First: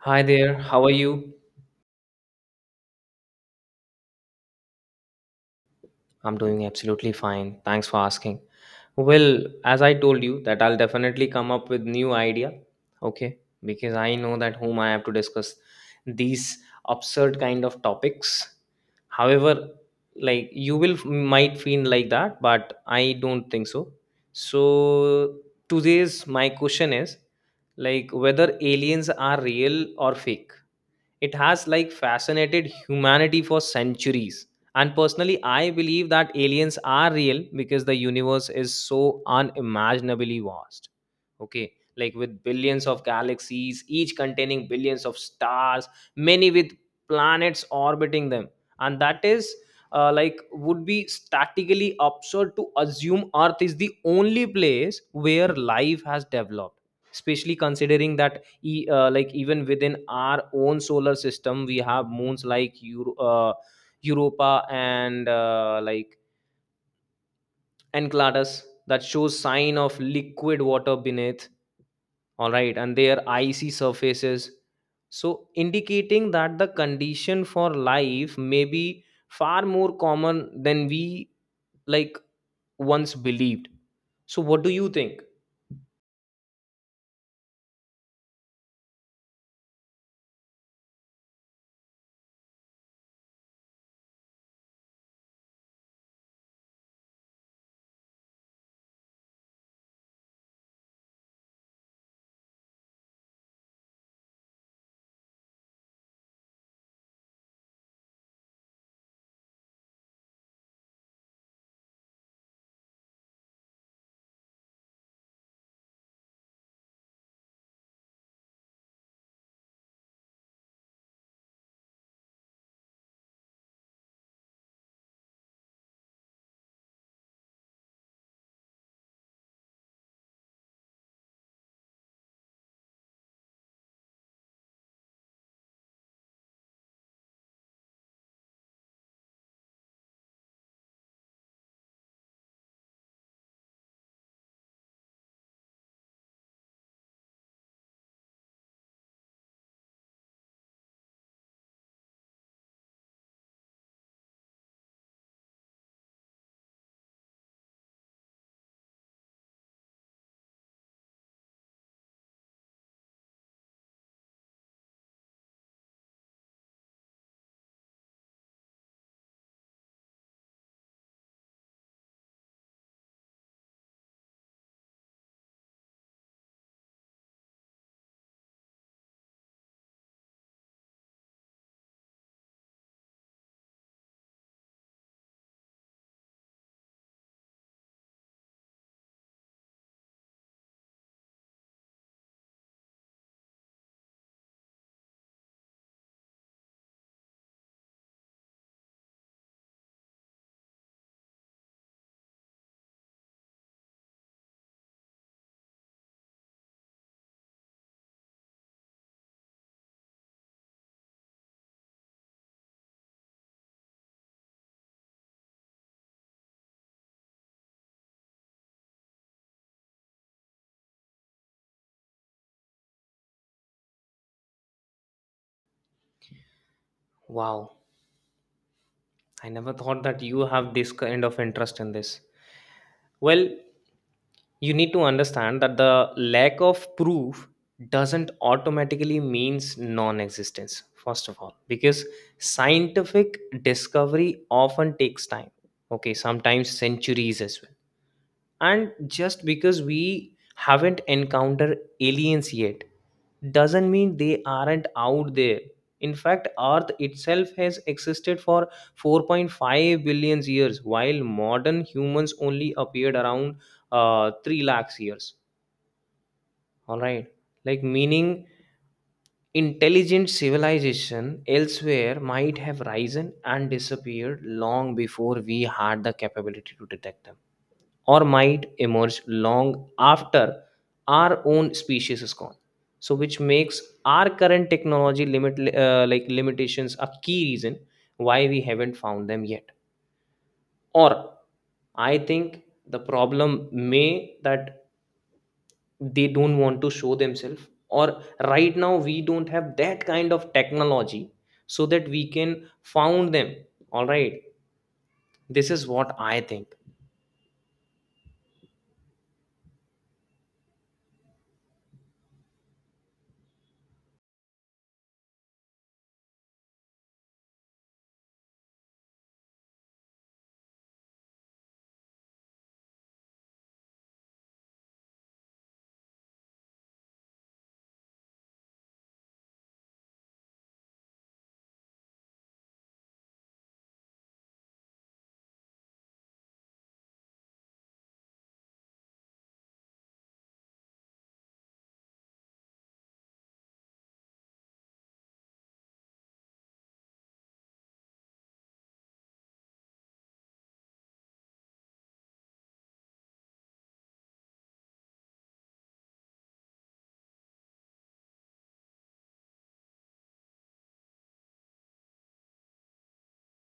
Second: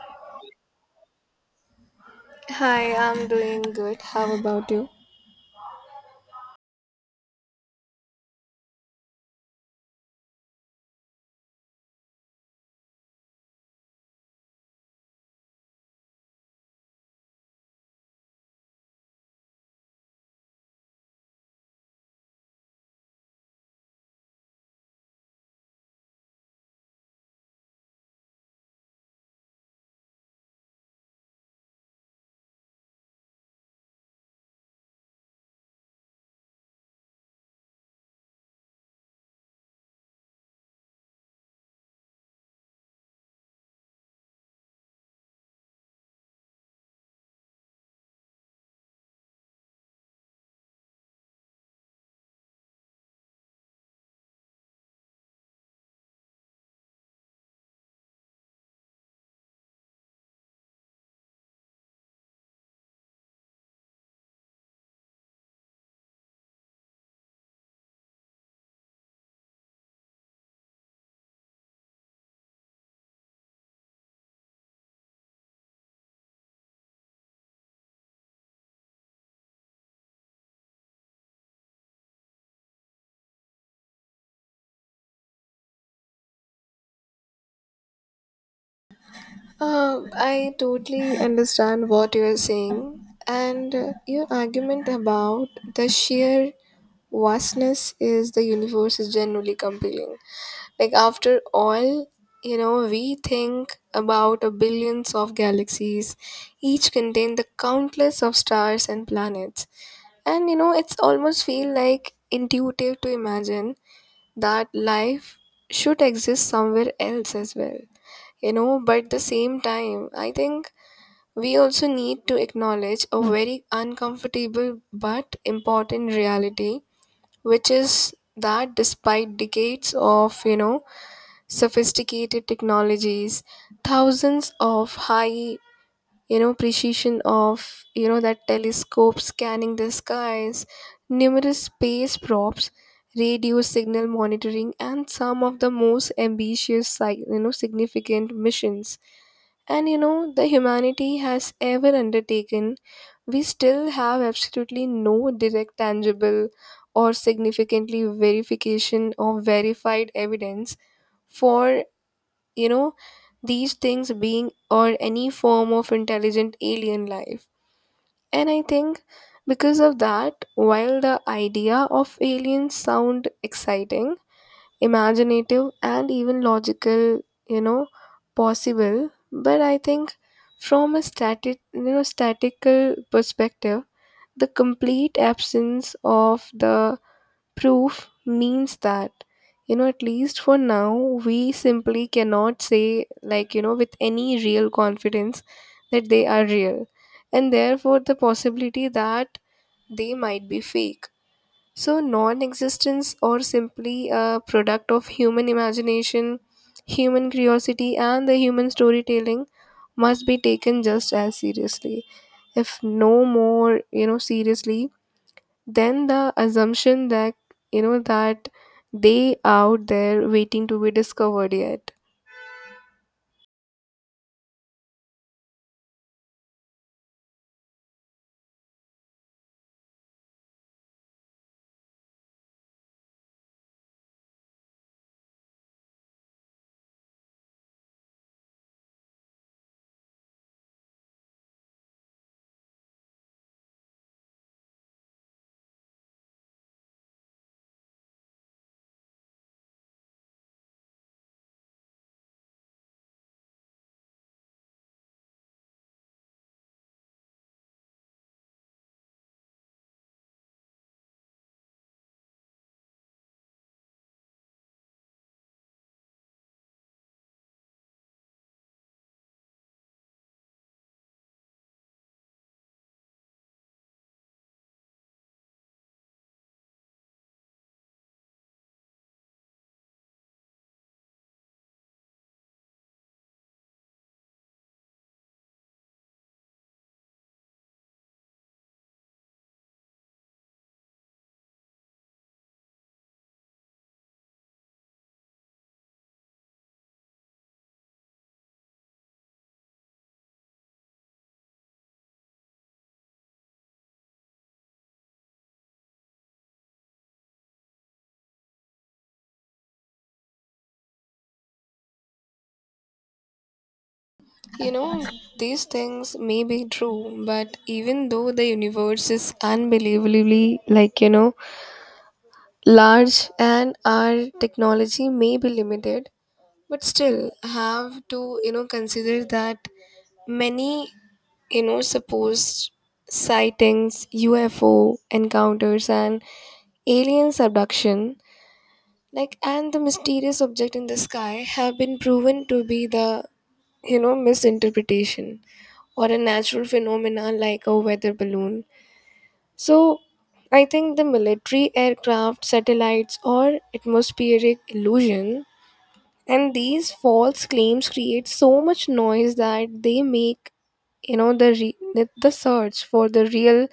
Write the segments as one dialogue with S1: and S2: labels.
S1: Hi there, how are you?
S2: Hi, I'm doing good. How about you?
S1: I'm doing absolutely fine. Thanks for asking. Well, as I told you that I'll definitely come up with new idea, okay? Because I know that whom I have to discuss these absurd kind of topics. However, like you will might feel like that, but I don't think so. So today's my question is like whether aliens are real or fake. It has like fascinated humanity for centuries. And personally, I believe that aliens are real because the universe is so unimaginably vast, okay, like with billions of galaxies, each containing billions of stars, many with planets orbiting them. And that is like would be statically absurd to assume earth is the only place where life has developed, especially considering that like even within our own solar system we have moons like europa and like enceladus that shows sign of liquid water beneath, all right, and their icy surfaces. So indicating that the condition for life may be far more common than we, like, once believed. So what do you think?
S2: I totally understand what you are saying, and your argument about the sheer vastness is the universe is generally compelling. Like after all, you know, we think about a billions of galaxies, each contain the countless of stars and planets. And you know, it's almost feel like intuitive to imagine that life should exist somewhere else as well. You know, but the same time I think we also need to acknowledge a very uncomfortable but important reality, which is that despite decades of, you know, sophisticated technologies, thousands of high, you know, precision of, you know, that telescope scanning the skies, numerous space probes, radio signal monitoring and some of the most ambitious you know, significant missions and, you know, the humanity has ever undertaken, we still have absolutely no direct tangible or significantly verification or verified evidence for, you know, these things being or any form of intelligent alien life. And I think because of that, while the idea of aliens sound exciting, imaginative and even logical, you know, possible, but I think from a static, you know, statical perspective, the complete absence of the proof means that, you know, at least for now, we simply cannot say, like, you know, with any real confidence that they are real, and therefore the possibility that they might be fake, so non-existence or simply a product of human imagination, human curiosity and the human storytelling must be taken just as seriously, if no more, you know, seriously, then the assumption that, you know, that they out there waiting to be discovered yet.
S1: Wow, I never thought that you have this kind of interest in this. Well, you need to understand that the lack of proof doesn't automatically means non-existence, first of all because scientific discovery often takes time, okay, sometimes centuries as well. And just because we haven't encountered aliens yet doesn't mean they aren't out there. In fact earth itself has existed for 4.5 billion years while modern humans only appeared around 3 lakhs years, all right, like meaning intelligent civilization elsewhere might have risen and disappeared long before we had the capability to detect them, or might emerge long after our own species is gone. So which makes our current technology limit like limitations a key reason why we haven't found them yet. Or I think the problem may that they don't want to show themselves, or right now we don't have that kind of technology so that we can found them. All right, this is what I think.
S2: You know, these things may be true, but even though the universe is unbelievably, like, you know, large and our technology may be limited, but still have to, you know, consider that many, you know, supposed sightings, ufo encounters and alien abduction, like, and the mysterious object in the sky have been proven to be the, you know, misinterpretation or a natural phenomena like a weather balloon. So I think the military aircraft satellites or atmospheric illusion and these false claims create so much noise that they make, you know, the search for the real,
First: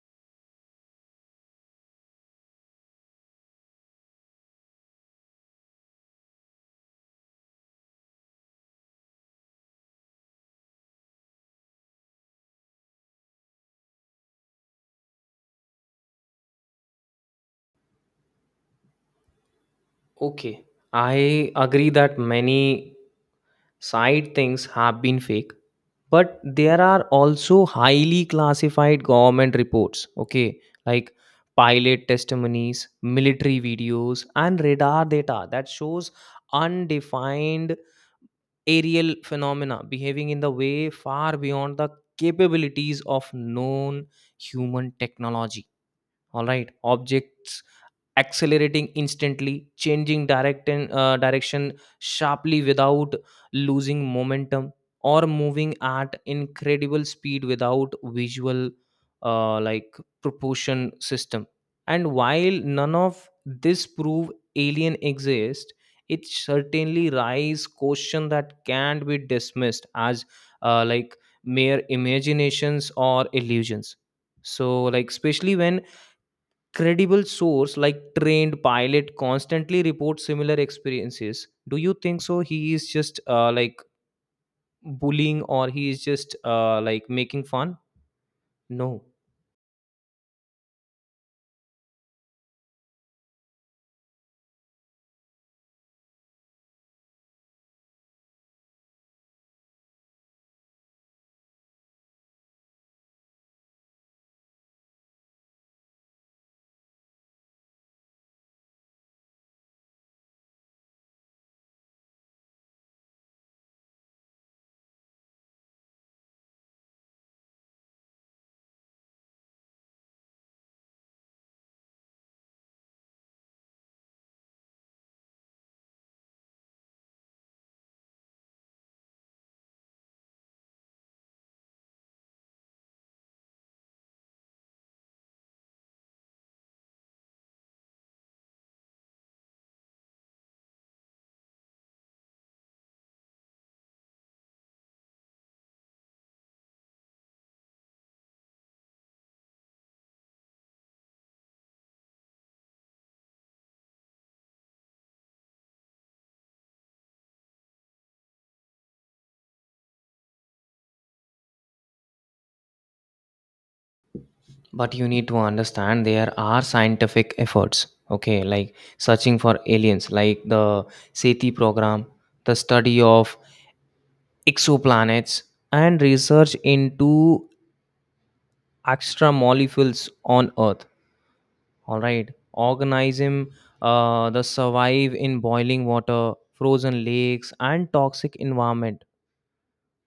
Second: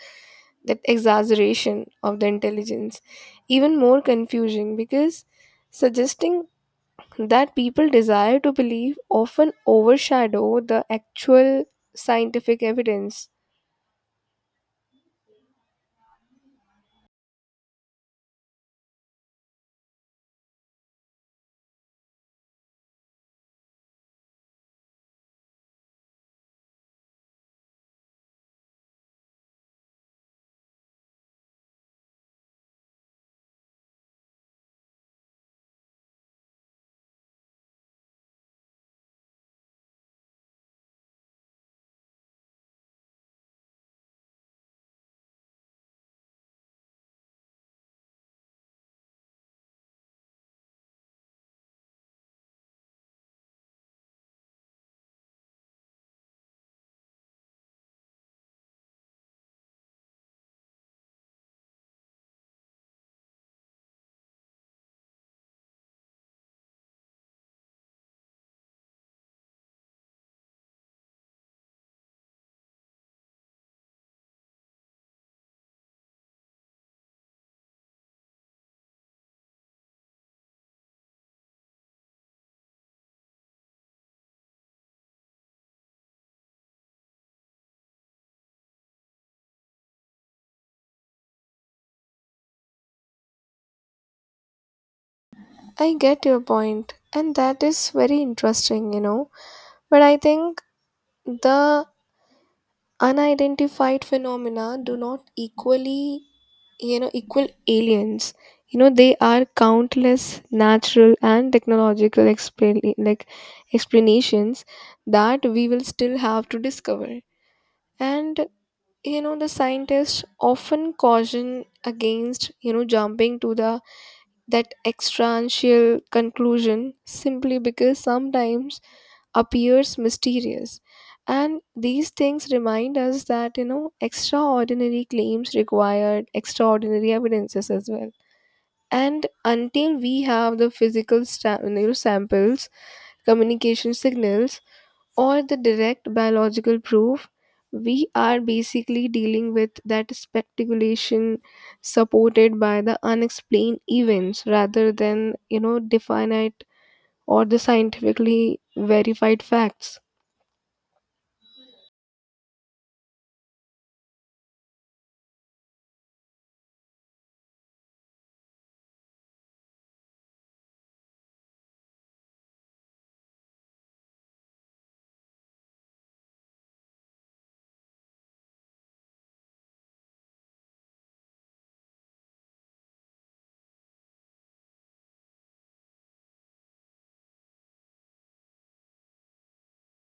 S2: that exaggeration of the intelligence, even more confusing because suggesting that people desire to believe often overshadow the actual scientific evidence.
S1: Okay, I agree that many side things have been fake, but there are also highly classified government reports, okay, like pilot testimonies, military videos, and radar data that shows undefined aerial phenomena behaving in the way far beyond the capabilities of known human technology. All right, objects accelerating instantly, changing direction sharply without losing momentum, or moving at incredible speed without visual like proportion system. And while none of this prove alien exist, it certainly raise question that can't be dismissed as like mere imaginations or illusions. So like especially when credible source like trained pilot constantly reports similar experiences, do you think so he is just like bullying or he is just like making fun? No.
S2: I get your point, and that is very interesting, you know. But I think the unidentified phenomena do not equally, you know, equal aliens. You know, they are countless natural and technological explain like explanations that we will still have to discover. And you know, the scientists often caution against, you know, jumping to the that extrancial conclusion simply because sometimes appears mysterious. And these things remind us that, you know, extraordinary claims required extraordinary evidences as well, and until we have the physical you know, samples, communication signals or the direct biological proof, we are basically dealing with that speculation supported by the unexplained events rather than, you know, definite or the scientifically verified facts.
S1: But you need to understand there are scientific efforts, okay, like searching for aliens, like the seti program, the study of exoplanets, and research into extra molecules on earth. All right. Organism the survive in boiling water, frozen lakes, and toxic environment.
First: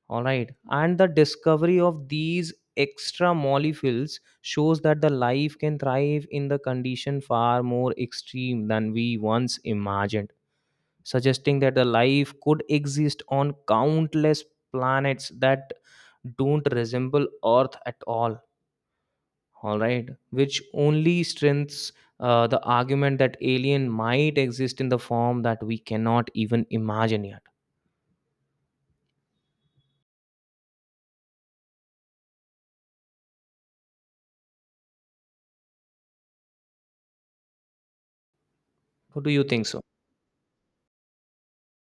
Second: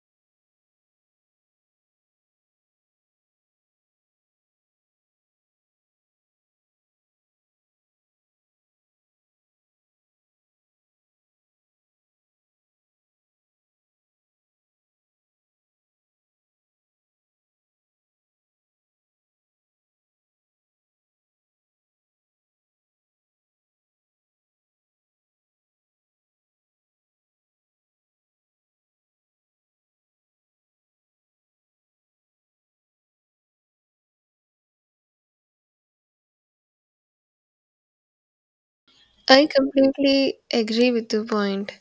S1: All right. And the discovery of these extra molecules shows that the life can thrive in the condition far more extreme than we once imagined, suggesting that the life could exist on countless planets that don't resemble Earth at all right, which only strengthens the argument that alien might exist in the form that we cannot even imagine yet. What do you
S2: I
S1: think so?
S2: completely agree with your point.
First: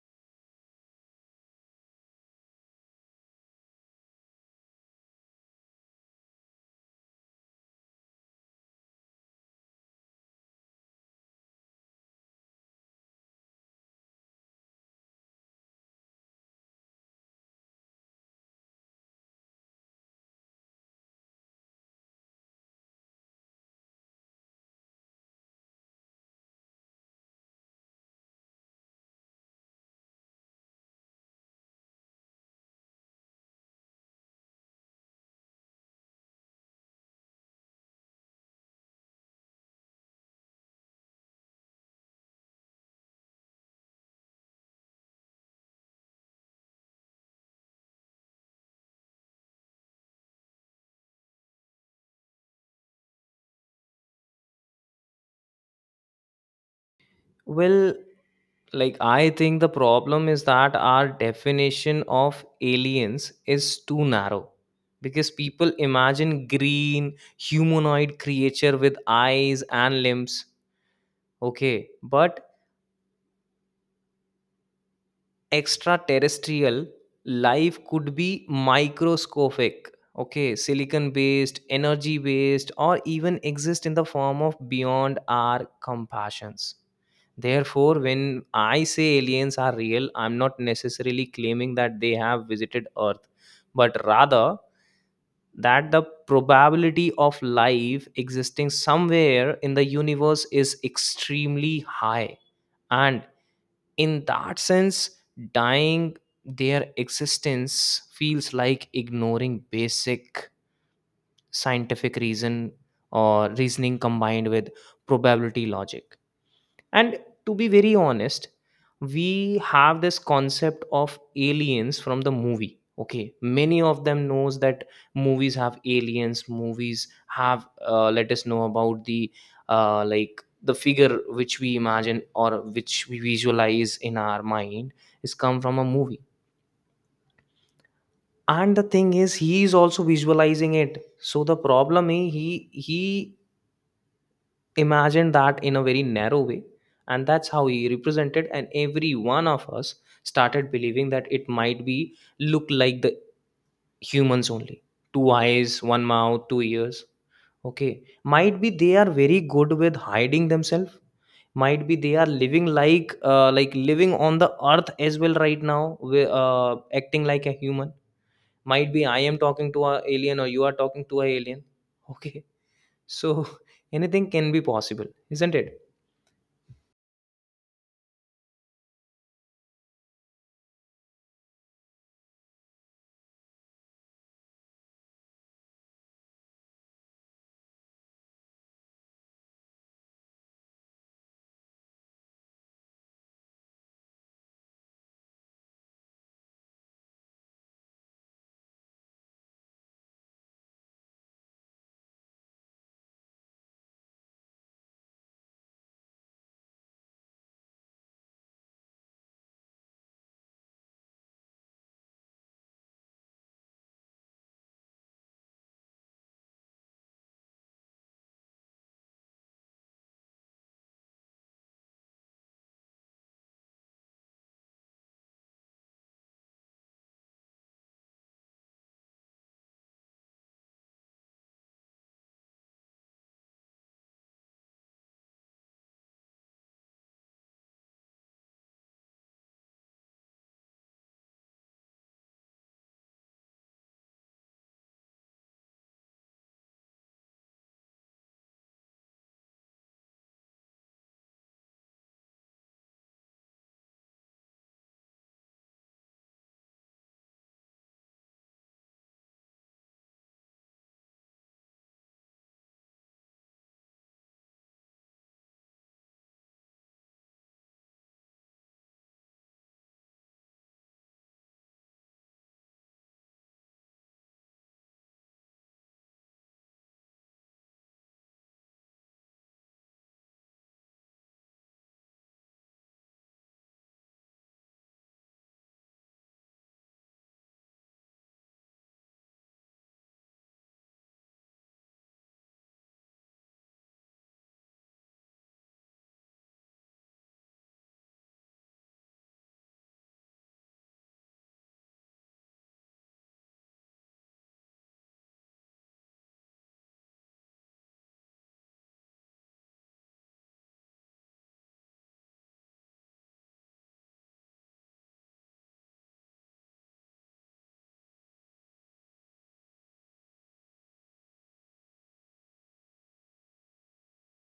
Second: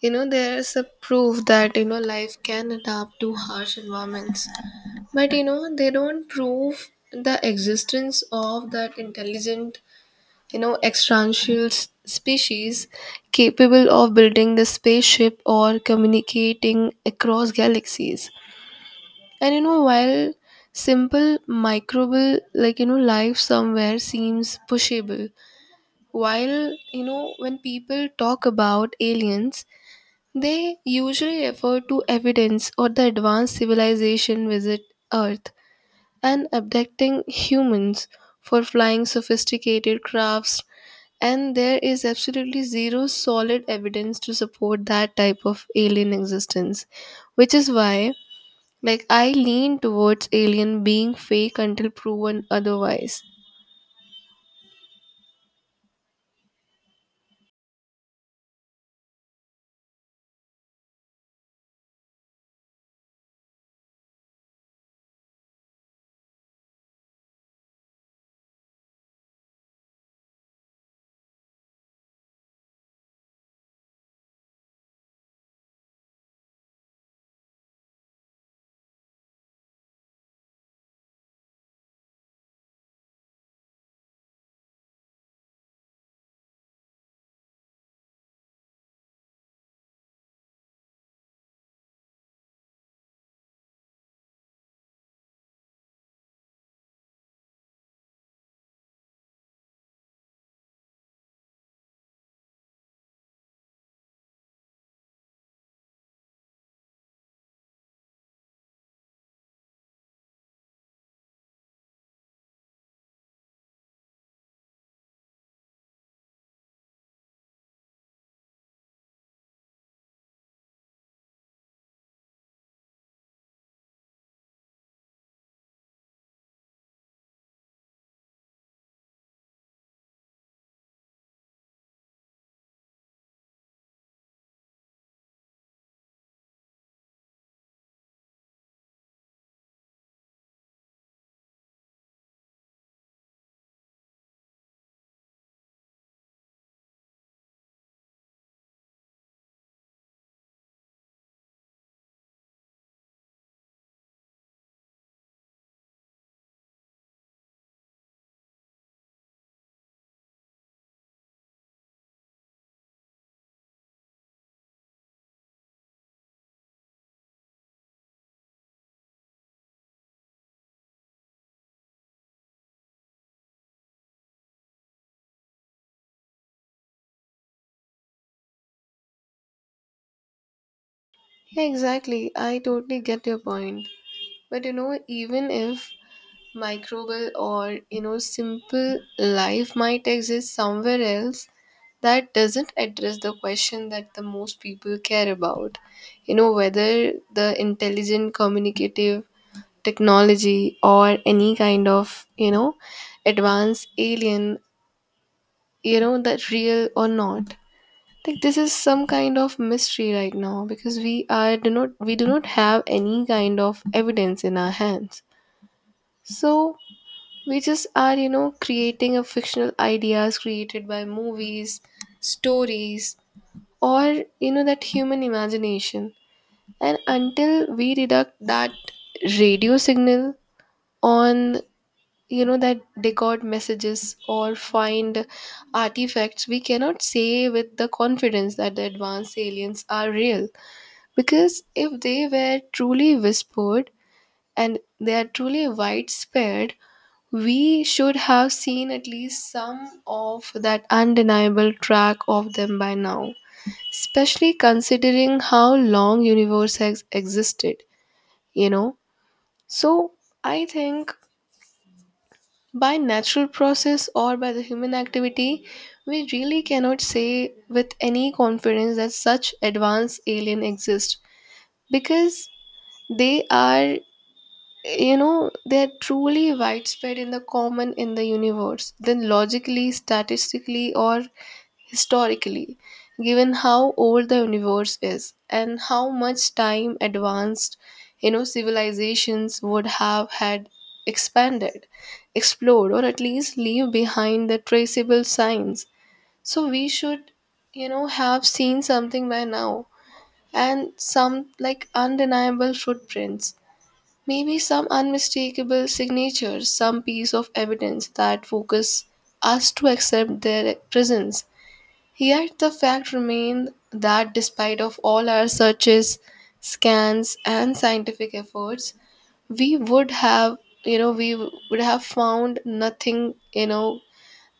S2: You know, there's a proof that, you know, life can adapt to harsh environments. But, you know, they don't prove the existence of that intelligent, you know, extraterrestrial species capable of building the spaceship or communicating across galaxies. And you know, while simple microbial, like, you know, life somewhere seems pushable, while, you know, when people talk about aliens, they usually refer to evidence or the advanced civilization visit earth and abducting humans for flying sophisticated crafts, and there is absolutely zero solid evidence to support that type of alien existence, which is why, like, I lean towards alien being fake until proven otherwise.
S1: Well, like I think the problem is that our definition of aliens is too narrow because people imagine green humanoid creature with eyes and limbs, okay, but extraterrestrial life could be microscopic, okay, silicon based, energy based, or even exist in the form of beyond our compassions. Therefore when I say aliens are real, I'm not necessarily claiming that they have visited earth, but rather that the probability of life existing somewhere in the universe is extremely high. And in that sense, dying their existence feels like ignoring basic scientific reason or reasoning combined with probability logic. And to be very honest, we have this concept of aliens from the movie. Okay, many of them knows that movies have aliens. Movies have, let us know about the like the figure which we imagine or which we visualize in our mind is come from a movie. And the thing is, he is also visualizing it. So the problem is he imagined that in a very narrow way, and that's how he represented and every one of us started believing that it might be look like the humans only, two eyes, one mouth, two ears. Okay, might be they are very good with hiding themselves, might be they are living like living on the earth as well right now, acting like a human. Might be I am talking to a alien or you are talking to a alien, okay? So anything can be possible, isn't it?
S2: Yeah, exactly, I totally get your point, but you know, even if microbial or, you know, simple life might exist somewhere else, that doesn't address the question that the most people care about, you know, whether the intelligent communicative technology or any kind of, you know, advanced alien, you know, that real or not, like this is some kind of mystery right now because we do not have any kind of evidence in our hands. So we just are, you know, creating a fictional ideas created by movies, stories or, you know, that human imagination. And until we reduct that radio signal on, you know, that decode messages or find artifacts, we cannot say with the confidence that the advanced aliens are real, because if they were truly whispered and they are truly widespread, we should have seen at least some of that undeniable track of them by now, especially considering how long universe has existed, you know. So I think by natural process or by the human activity, we really cannot say with any confidence that such advanced alien exist, because they are, you know, they are truly widespread in the common in the universe, then logically, statistically or historically, given how old the universe is and how much time advanced, you know, civilizations would have had expanded, explored, or at least leave behind the traceable signs. So we should, you know, have seen something by now and some like undeniable footprints, maybe some unmistakable signatures, some piece of evidence that focus us to accept their presence. Yet the fact remained that despite of all our searches, scans and scientific efforts, we would have, you know, we would have found nothing, you know,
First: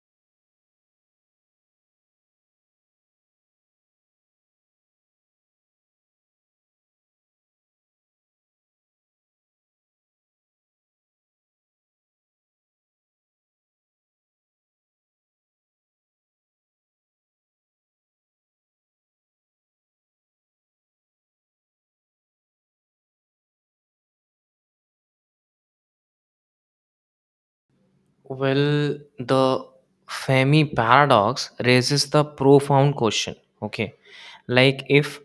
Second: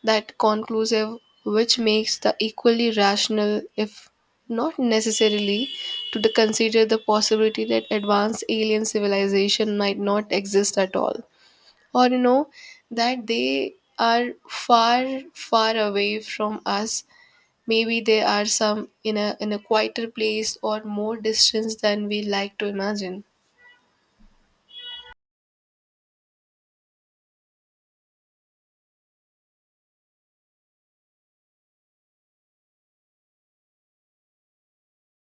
S2: that conclusive, which makes the equally rational if not necessarily to the consider the possibility that advanced alien civilization might not exist at all, or you know, that they are far, far away from us. Maybe they are some in a quieter place or more distance than we like to imagine.
S1: Well, the Fermi paradox raises the profound question. Okay. Like, if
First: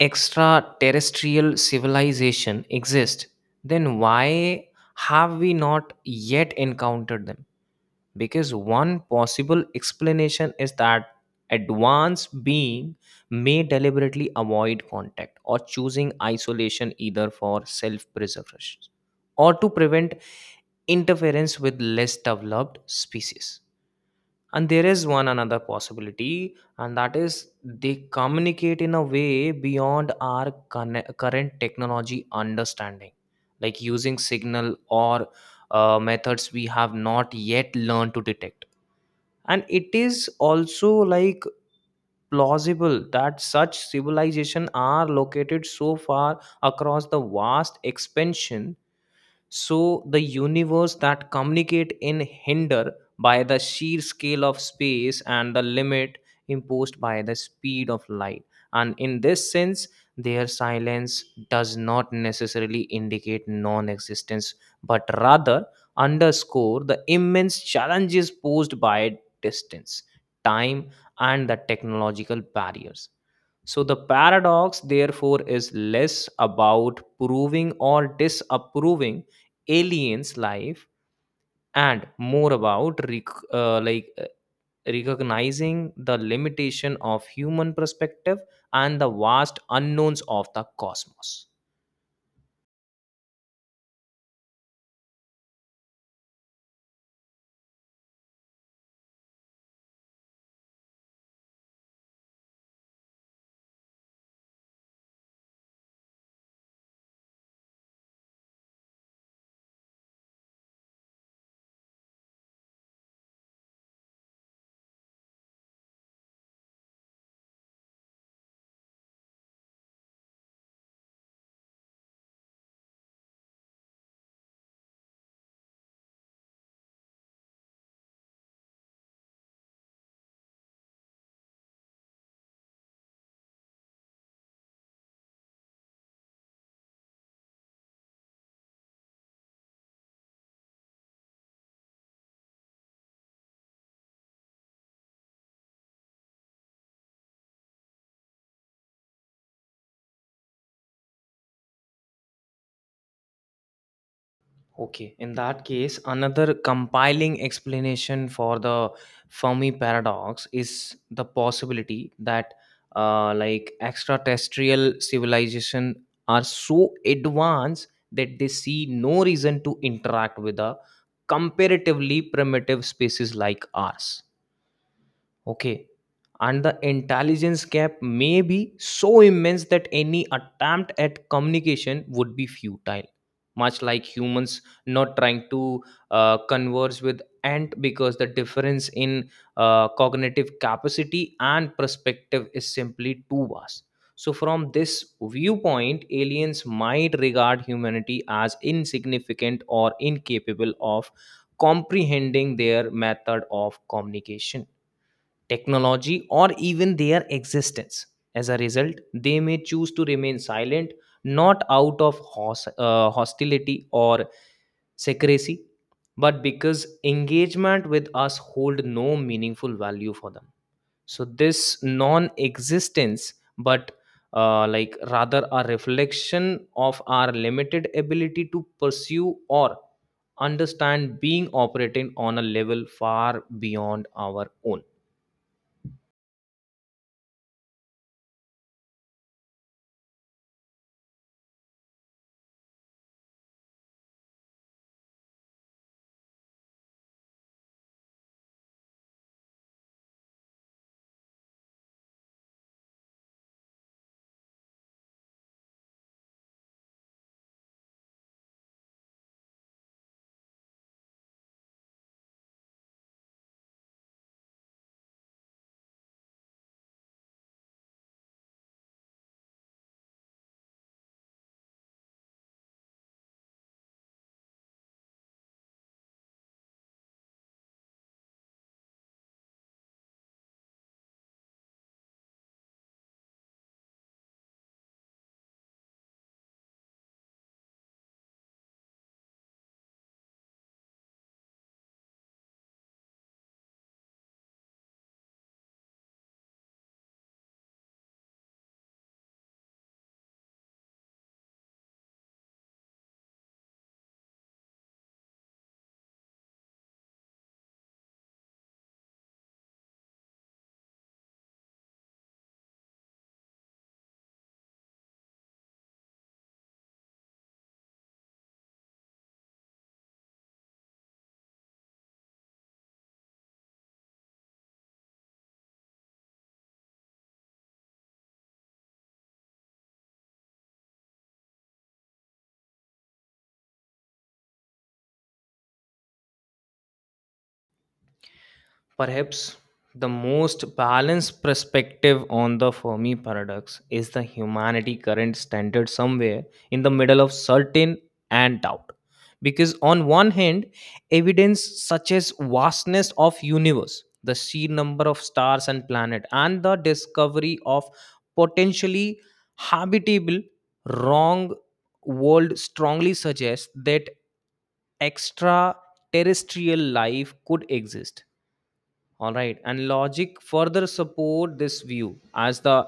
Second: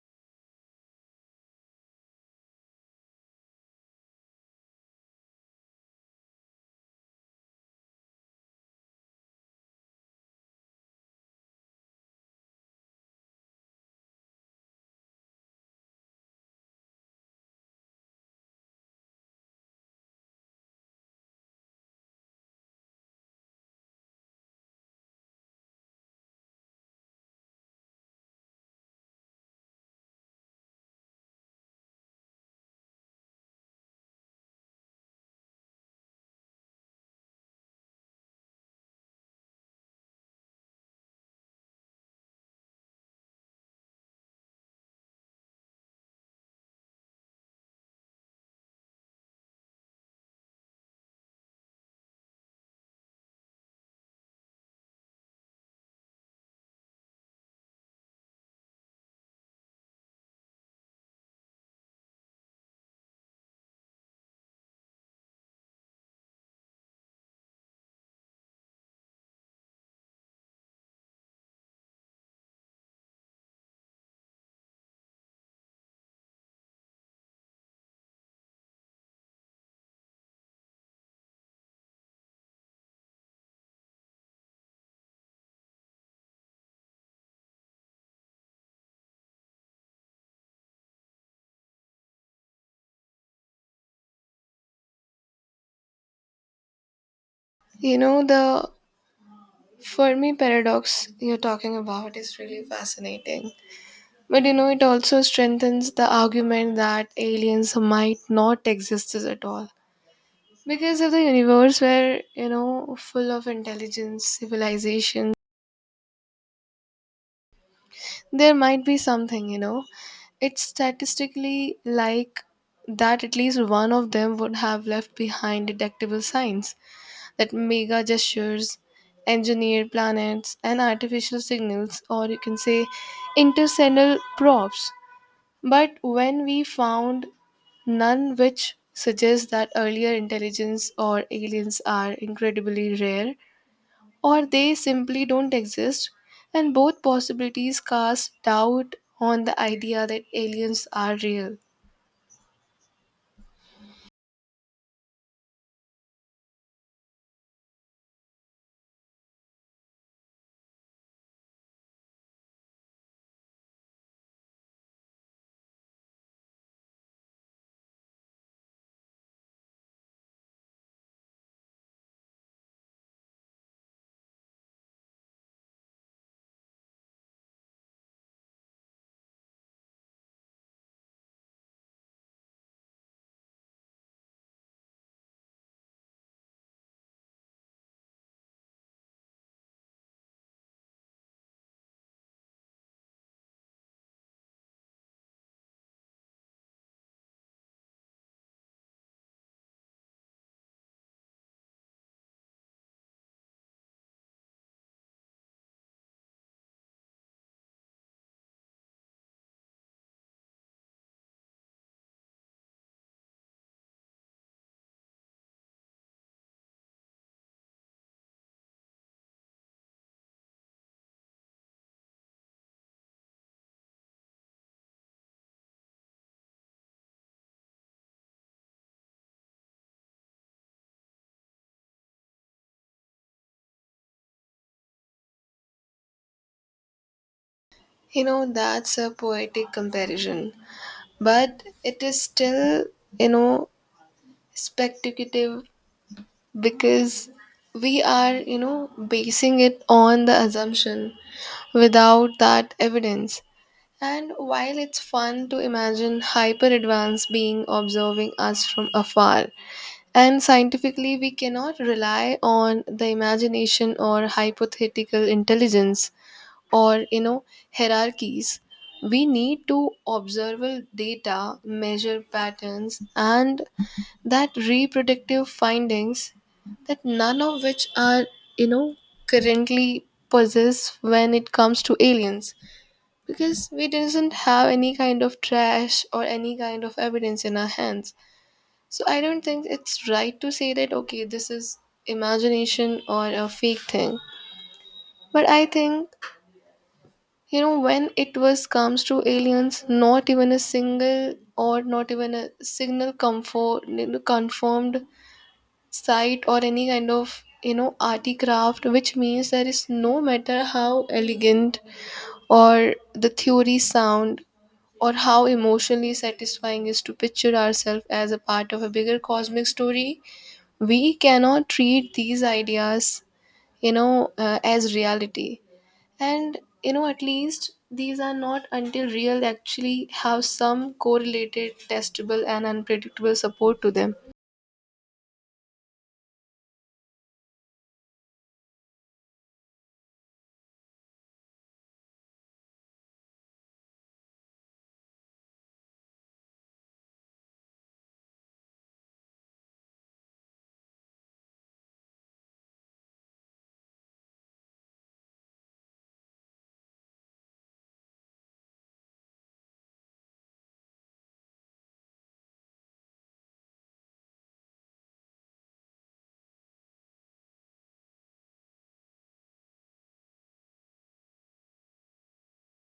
S1: extraterrestrial civilization exists, then why have we not yet encountered them? Because one possible explanation is that advanced being may deliberately avoid contact or choosing isolation, either for self preservation or to prevent interference with less developed species. And there is one another possibility, and that is they communicate in a way beyond our current technology understanding, like using signal or methods we have not yet learned to detect. And it is also like plausible that such civilization are located so far across the vast expansion so the universe that communicate in hinder by the sheer scale of space and the limit imposed by the speed of light. And in this sense, their silence does not necessarily indicate non-existence, but rather underscore the immense challenges posed by distance, time, and the technological barriers. So the paradox, therefore, is less about proving or disapproving aliens life, and more about recognizing the limitation of human perspective and the vast unknowns of the cosmos.
S2: You know, the Fermi paradox you're talking about is really fascinating. But you know, it also strengthens the argument that aliens might not exist at all. Because if the universe were, you know, full of intelligence, civilization, there might be something, you know. It's statistically like that at least one of them would have left behind detectable signs, that mega gestures, engineered planets, and artificial signals, or you can say interstellar probes. But when we found none, which suggests that earlier intelligence or aliens are incredibly rare, or they simply don't exist, and both possibilities cast doubt on the idea that aliens are real.
S1: Okay, in that case, another compiling explanation for the Fermi paradox is the possibility that, like, extraterrestrial civilization are so advanced that they see no reason to interact with a comparatively primitive species like ours. Okay. And the intelligence gap may be so immense that any attempt at communication would be futile, much like humans not trying to converse with ant because the difference in cognitive capacity and perspective is simply too vast. So, from this viewpoint, aliens might regard humanity as insignificant or incapable of comprehending their method of communication, technology, or even their existence. As a result, they may choose to remain silent, not out of hostility or secrecy, but because engagement with us hold no meaningful value for them. So this non-existence, but like rather a reflection of our limited ability to pursue or understand being operating on a level far beyond our own.
S2: You know, that's a poetic comparison, but it is still, you know, speculative because we are, you know, basing it on the assumption without that evidence. And while it's fun to imagine hyper advanced being observing us from afar, and scientifically, we cannot rely on the imagination or hypothetical intelligence or, you know, hierarchies. We need to observable data, measure patterns, and that reproductive findings that none of which are, you know, currently possessed when it comes to aliens, because we doesn't have any kind of trash or any kind of evidence in our hands. So I don't think it's right to say that okay, this is imagination or a fake thing. But I think, you know, when it was comes to aliens, not even a single or not even a signal comfort, you know, confirmed site or any kind of, you know, arty craft, which means there is no matter how elegant or the theory sound or how emotionally satisfying is to picture ourselves as a part of a bigger cosmic story, we cannot treat these ideas, you know, as reality, and you know, at least these are not until real actually have some correlated testable and unpredictable support to them.
S1: Perhaps the most balanced perspective on the Fermi paradox is the humanity current standard somewhere in the middle of certain and doubt. Because on one hand, evidence such as vastness of universe, the sheer number of stars and planet, and the discovery of potentially habitable wrong world strongly suggests that extraterrestrial life could exist. All right, and logic further support this view as the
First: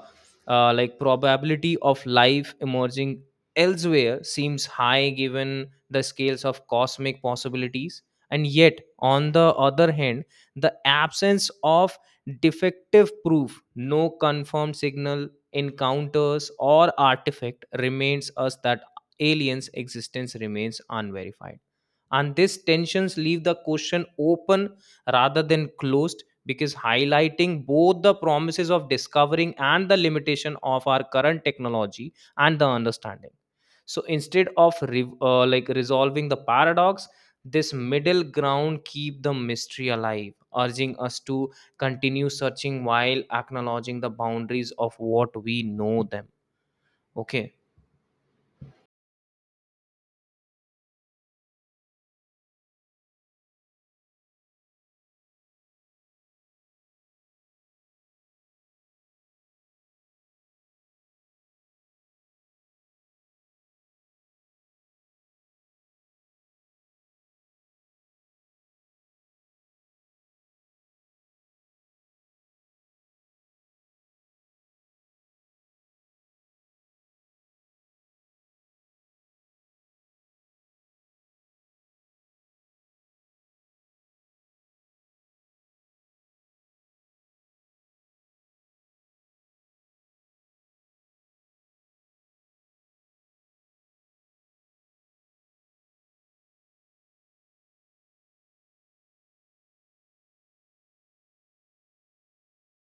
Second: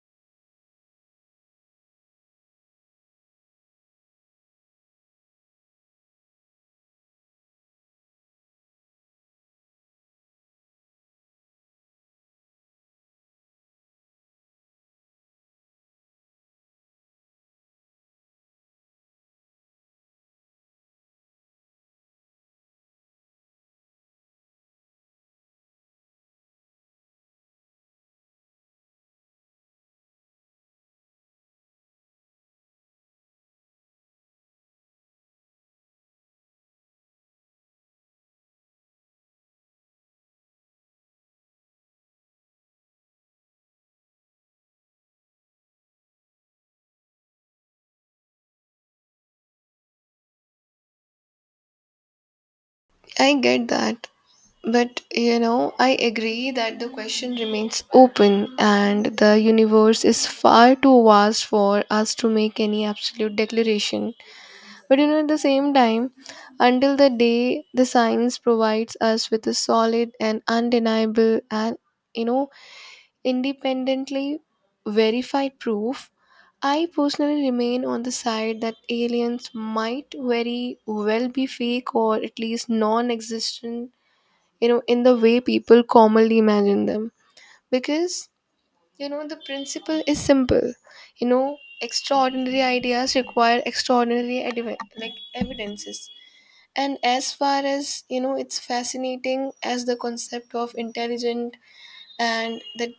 S1: like probability of life emerging elsewhere seems high given the scales of cosmic possibilities. And yet on the other hand, the absence of defective proof, no confirmed signal, encounters or artifact remains us that aliens existence remains unverified. And these tensions leave the question open rather than closed, because highlighting both the promises of discovering and the limitation of our current technology and the understanding. So instead of like resolving the paradox, this middle ground keep the mystery alive, urging us to continue searching while acknowledging the boundaries of what we know them. Okay.
S2: I get that, but you know, I agree that the question remains open and the universe is far too vast for us to make any absolute declaration. But you know, at the same time, until the day the science provides us with a solid and undeniable and, you know, independently verified proof, I personally remain on the side that aliens might very well be fake or at least non existent, you know, in the way people commonly imagine them. Because, you know, the principle is simple. You know, extraordinary ideas require extraordinary like evidences, and as far as you know, it's fascinating as the concept of intelligent and that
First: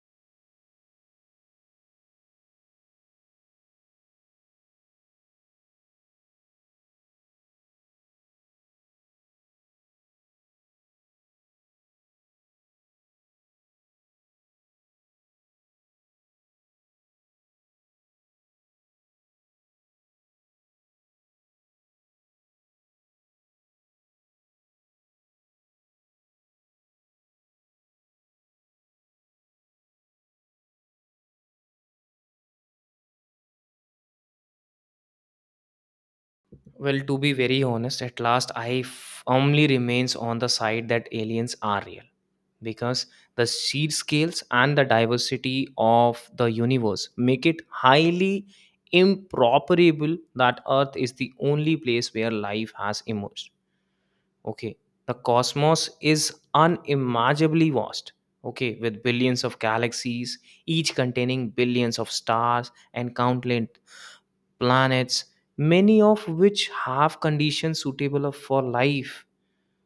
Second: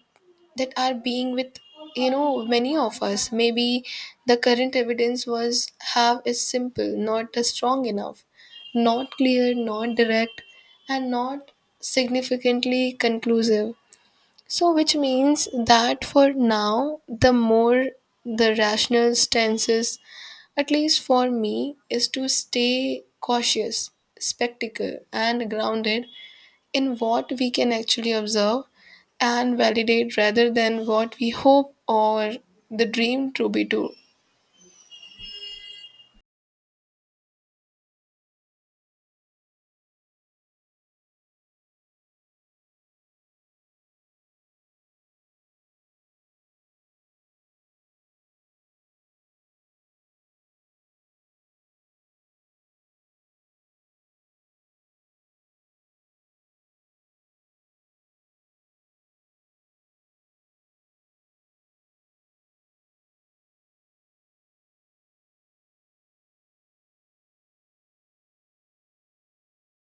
S2: that are being with, you know, many of us. Maybe the current evidence was have is simple, not a strong enough, not clear, not direct, and not significantly conclusive. So, which means that for now, the more the rational stance is, at least for me, is to stay cautious, spectacle, and grounded in what we can actually observe and validate rather than what we hope or the dream to be true.
S1: Well, to be very honest, at last I firmly remains on the side that aliens are real because the sheer scales and the diversity of the universe make it highly improbable that Earth is the only place where life has emerged. Okay, the cosmos is unimaginably vast. Okay, with billions of galaxies, each containing billions of stars and countless planets, many of which have conditions suitable for life.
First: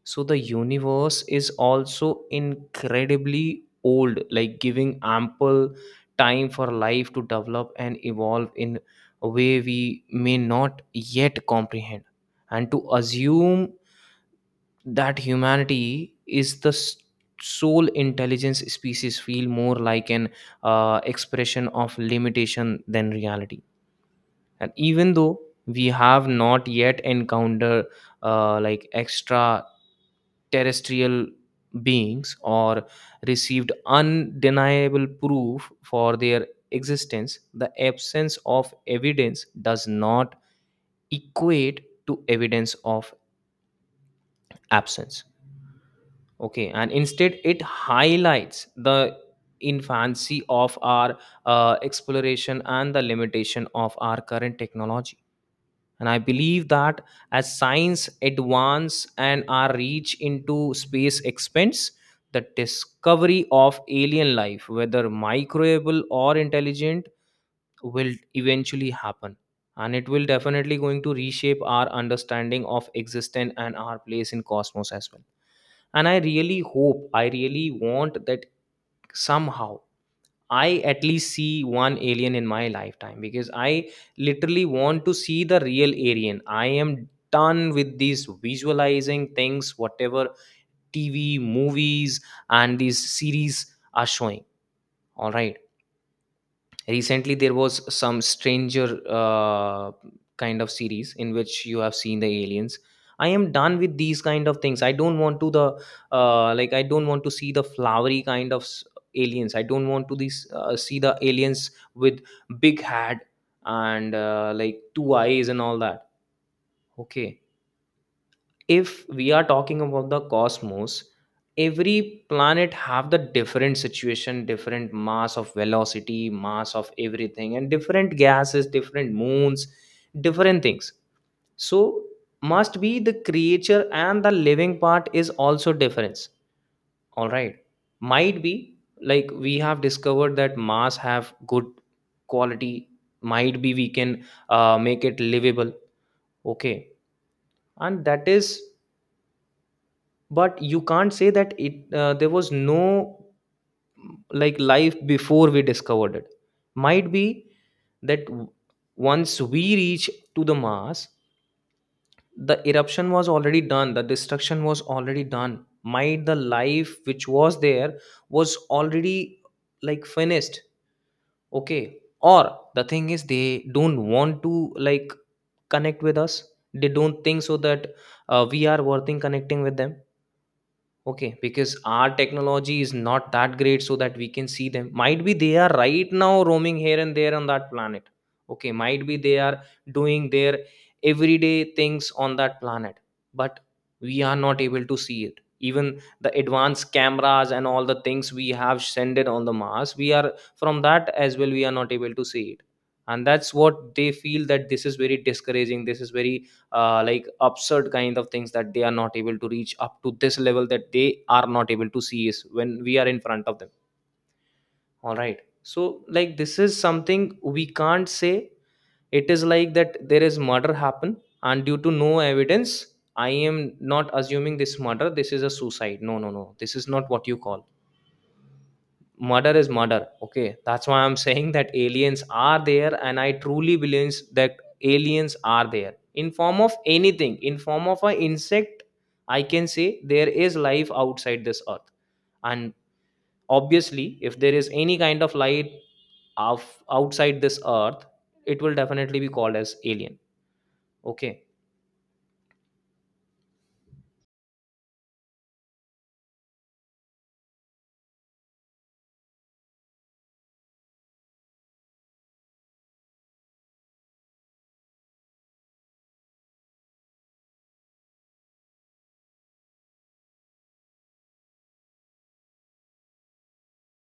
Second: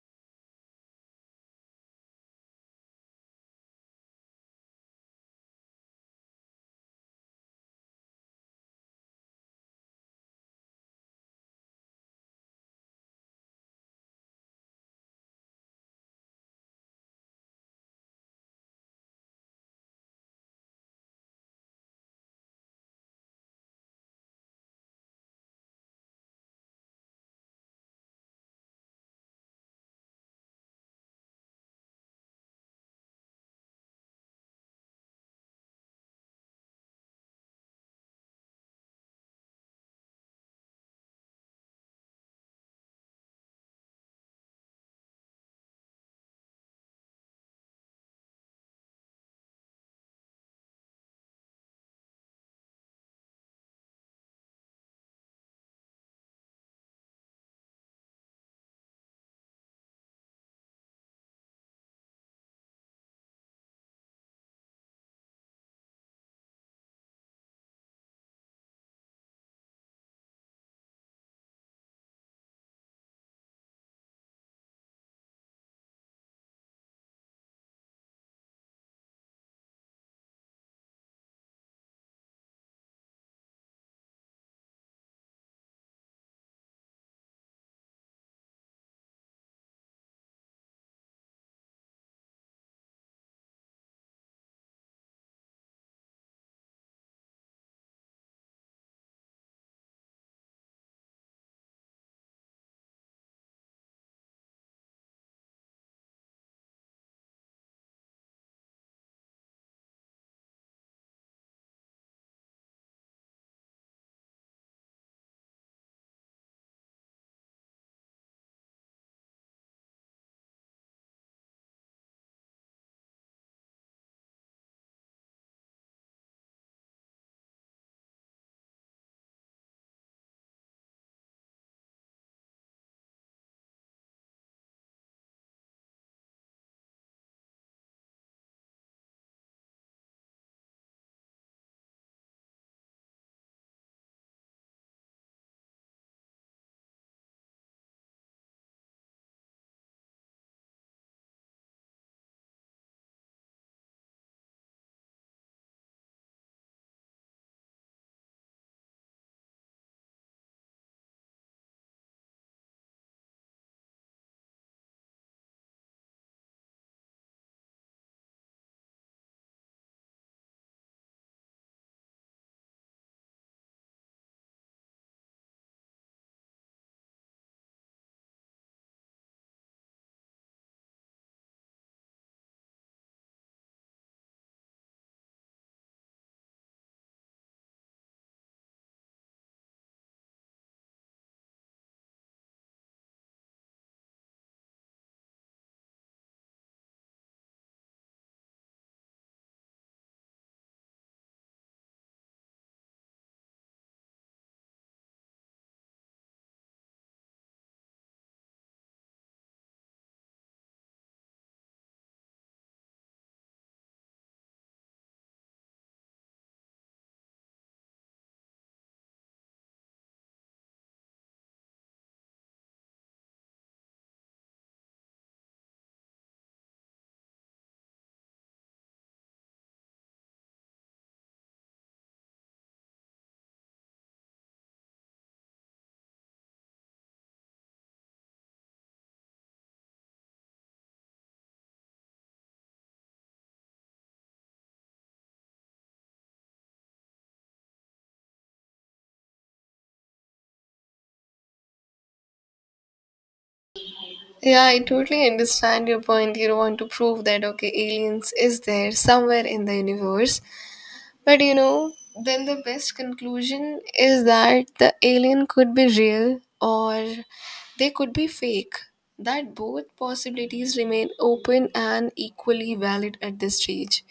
S1: So the universe is also incredibly old, like giving ample time for life to develop and evolve in a way we may not yet comprehend. And to assume that humanity is the sole intelligence species feel more like an expression of limitation than reality. And even though we have not yet encountered like extra terrestrial beings or received undeniable proof for their existence, the absence of evidence does not equate to evidence of absence. Okay, and instead it highlights the infancy of our exploration and the limitation of our current technology. And I believe that as science advance and our reach into space expands, the discovery of alien life, whether microbial or intelligent, will eventually happen. And it will definitely going to reshape our understanding of existence and our place in cosmos as well. And I really want that somehow I at least see one alien in my lifetime, because I literally want to see the real alien. I am done with these visualizing things, whatever TV, movies, and these series are showing. All right, recently there was some stranger kind of series in which you have seen the aliens. I am done with these kind of things. I don't want to the. I don't want to see the flowery kind of aliens. I don't want to these see the aliens with big head and like two eyes and all that. Okay, if we are talking about the cosmos, every planet have the different situation, different mass of velocity, mass of everything, and different gases, different moons, different things. So must be the creature and the living part is also difference. All right, might be like we have discovered that mass have good quality, might be we can make it livable. Okay, and that is, but you can't say that it there was no like life before we discovered it. Might be that once we reach to the mars, the eruption was already done, the destruction was already done. Might the life which was there was already like finished. Okay, or the thing is they don't want to like connect with us. They don't think so that we are worth in connecting with them. Okay, because our technology is not that great so that we can see them. Might be they are right now roaming here and there on that planet. Okay, might be they are doing their everyday things on that planet, but we are not able to see it. Even the advanced cameras and all the things we have sent it on the Mars, we are from that as well, we are not able to see it. And that's what they feel that this is very discouraging. This is very like absurd kind of things, that they are not able to reach up to this level, that they are not able to see is when we are in front of them. All right, so like this is something we can't say. It is like that there is murder happen, and due to no evidence, I am not assuming this murder, this is a suicide. No, no, no, this is not what you call. Murder is murder. Okay, that's why I'm saying that aliens are there, and I truly believe that aliens are there in form of anything, in form of an insect. I can say there is life outside this earth. And obviously, if there is any kind of light of outside this earth, it will definitely be called as alien. Okay.
S2: Yeah, I totally understand your point. You don't want to prove that okay, aliens is there somewhere in the universe, but you know, then the best conclusion is that the alien could be real or they could be fake. That both possibilities remain open and equally valid at this stage.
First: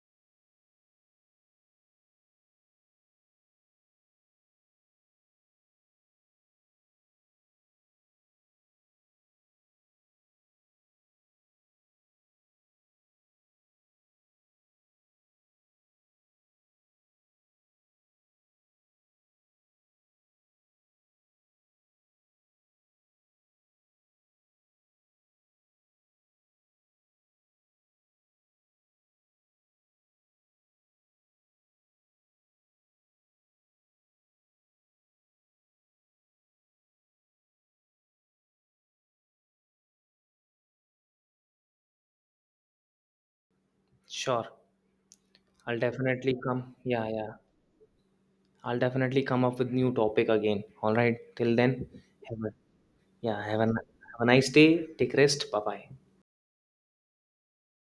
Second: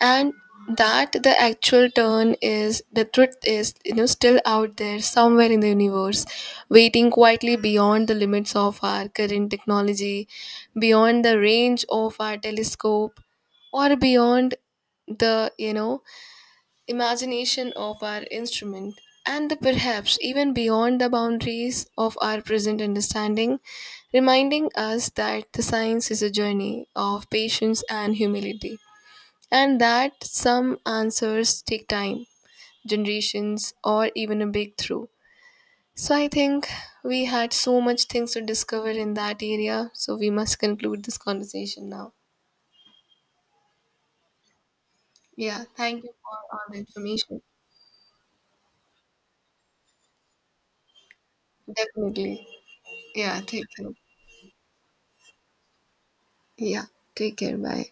S2: And that the actual turn is the truth is, you know, still out there somewhere in the universe, waiting quietly beyond the limits of our current technology, beyond the range of our telescope, or beyond the, you know, imagination of our instrument and the perhaps even beyond the boundaries of our present understanding, reminding us that the science is a journey of patience and humility, and that some answers take time, generations, or even a breakthrough. So, I think we had so much things to discover in that area, so we must conclude this conversation now.
S1: Sure.
S2: Yeah,
S1: I'll
S2: thank you
S1: definitely
S2: for all
S1: come.
S2: the
S1: Yeah, yeah,
S2: information.
S1: I'll definitely come up with new topic again. All right, till then have
S2: Definitely.
S1: a. Yeah,
S2: Yeah,
S1: have
S2: take care.
S1: have a nice day. Take rest. Bye bye.
S2: Yeah, take care. Bye.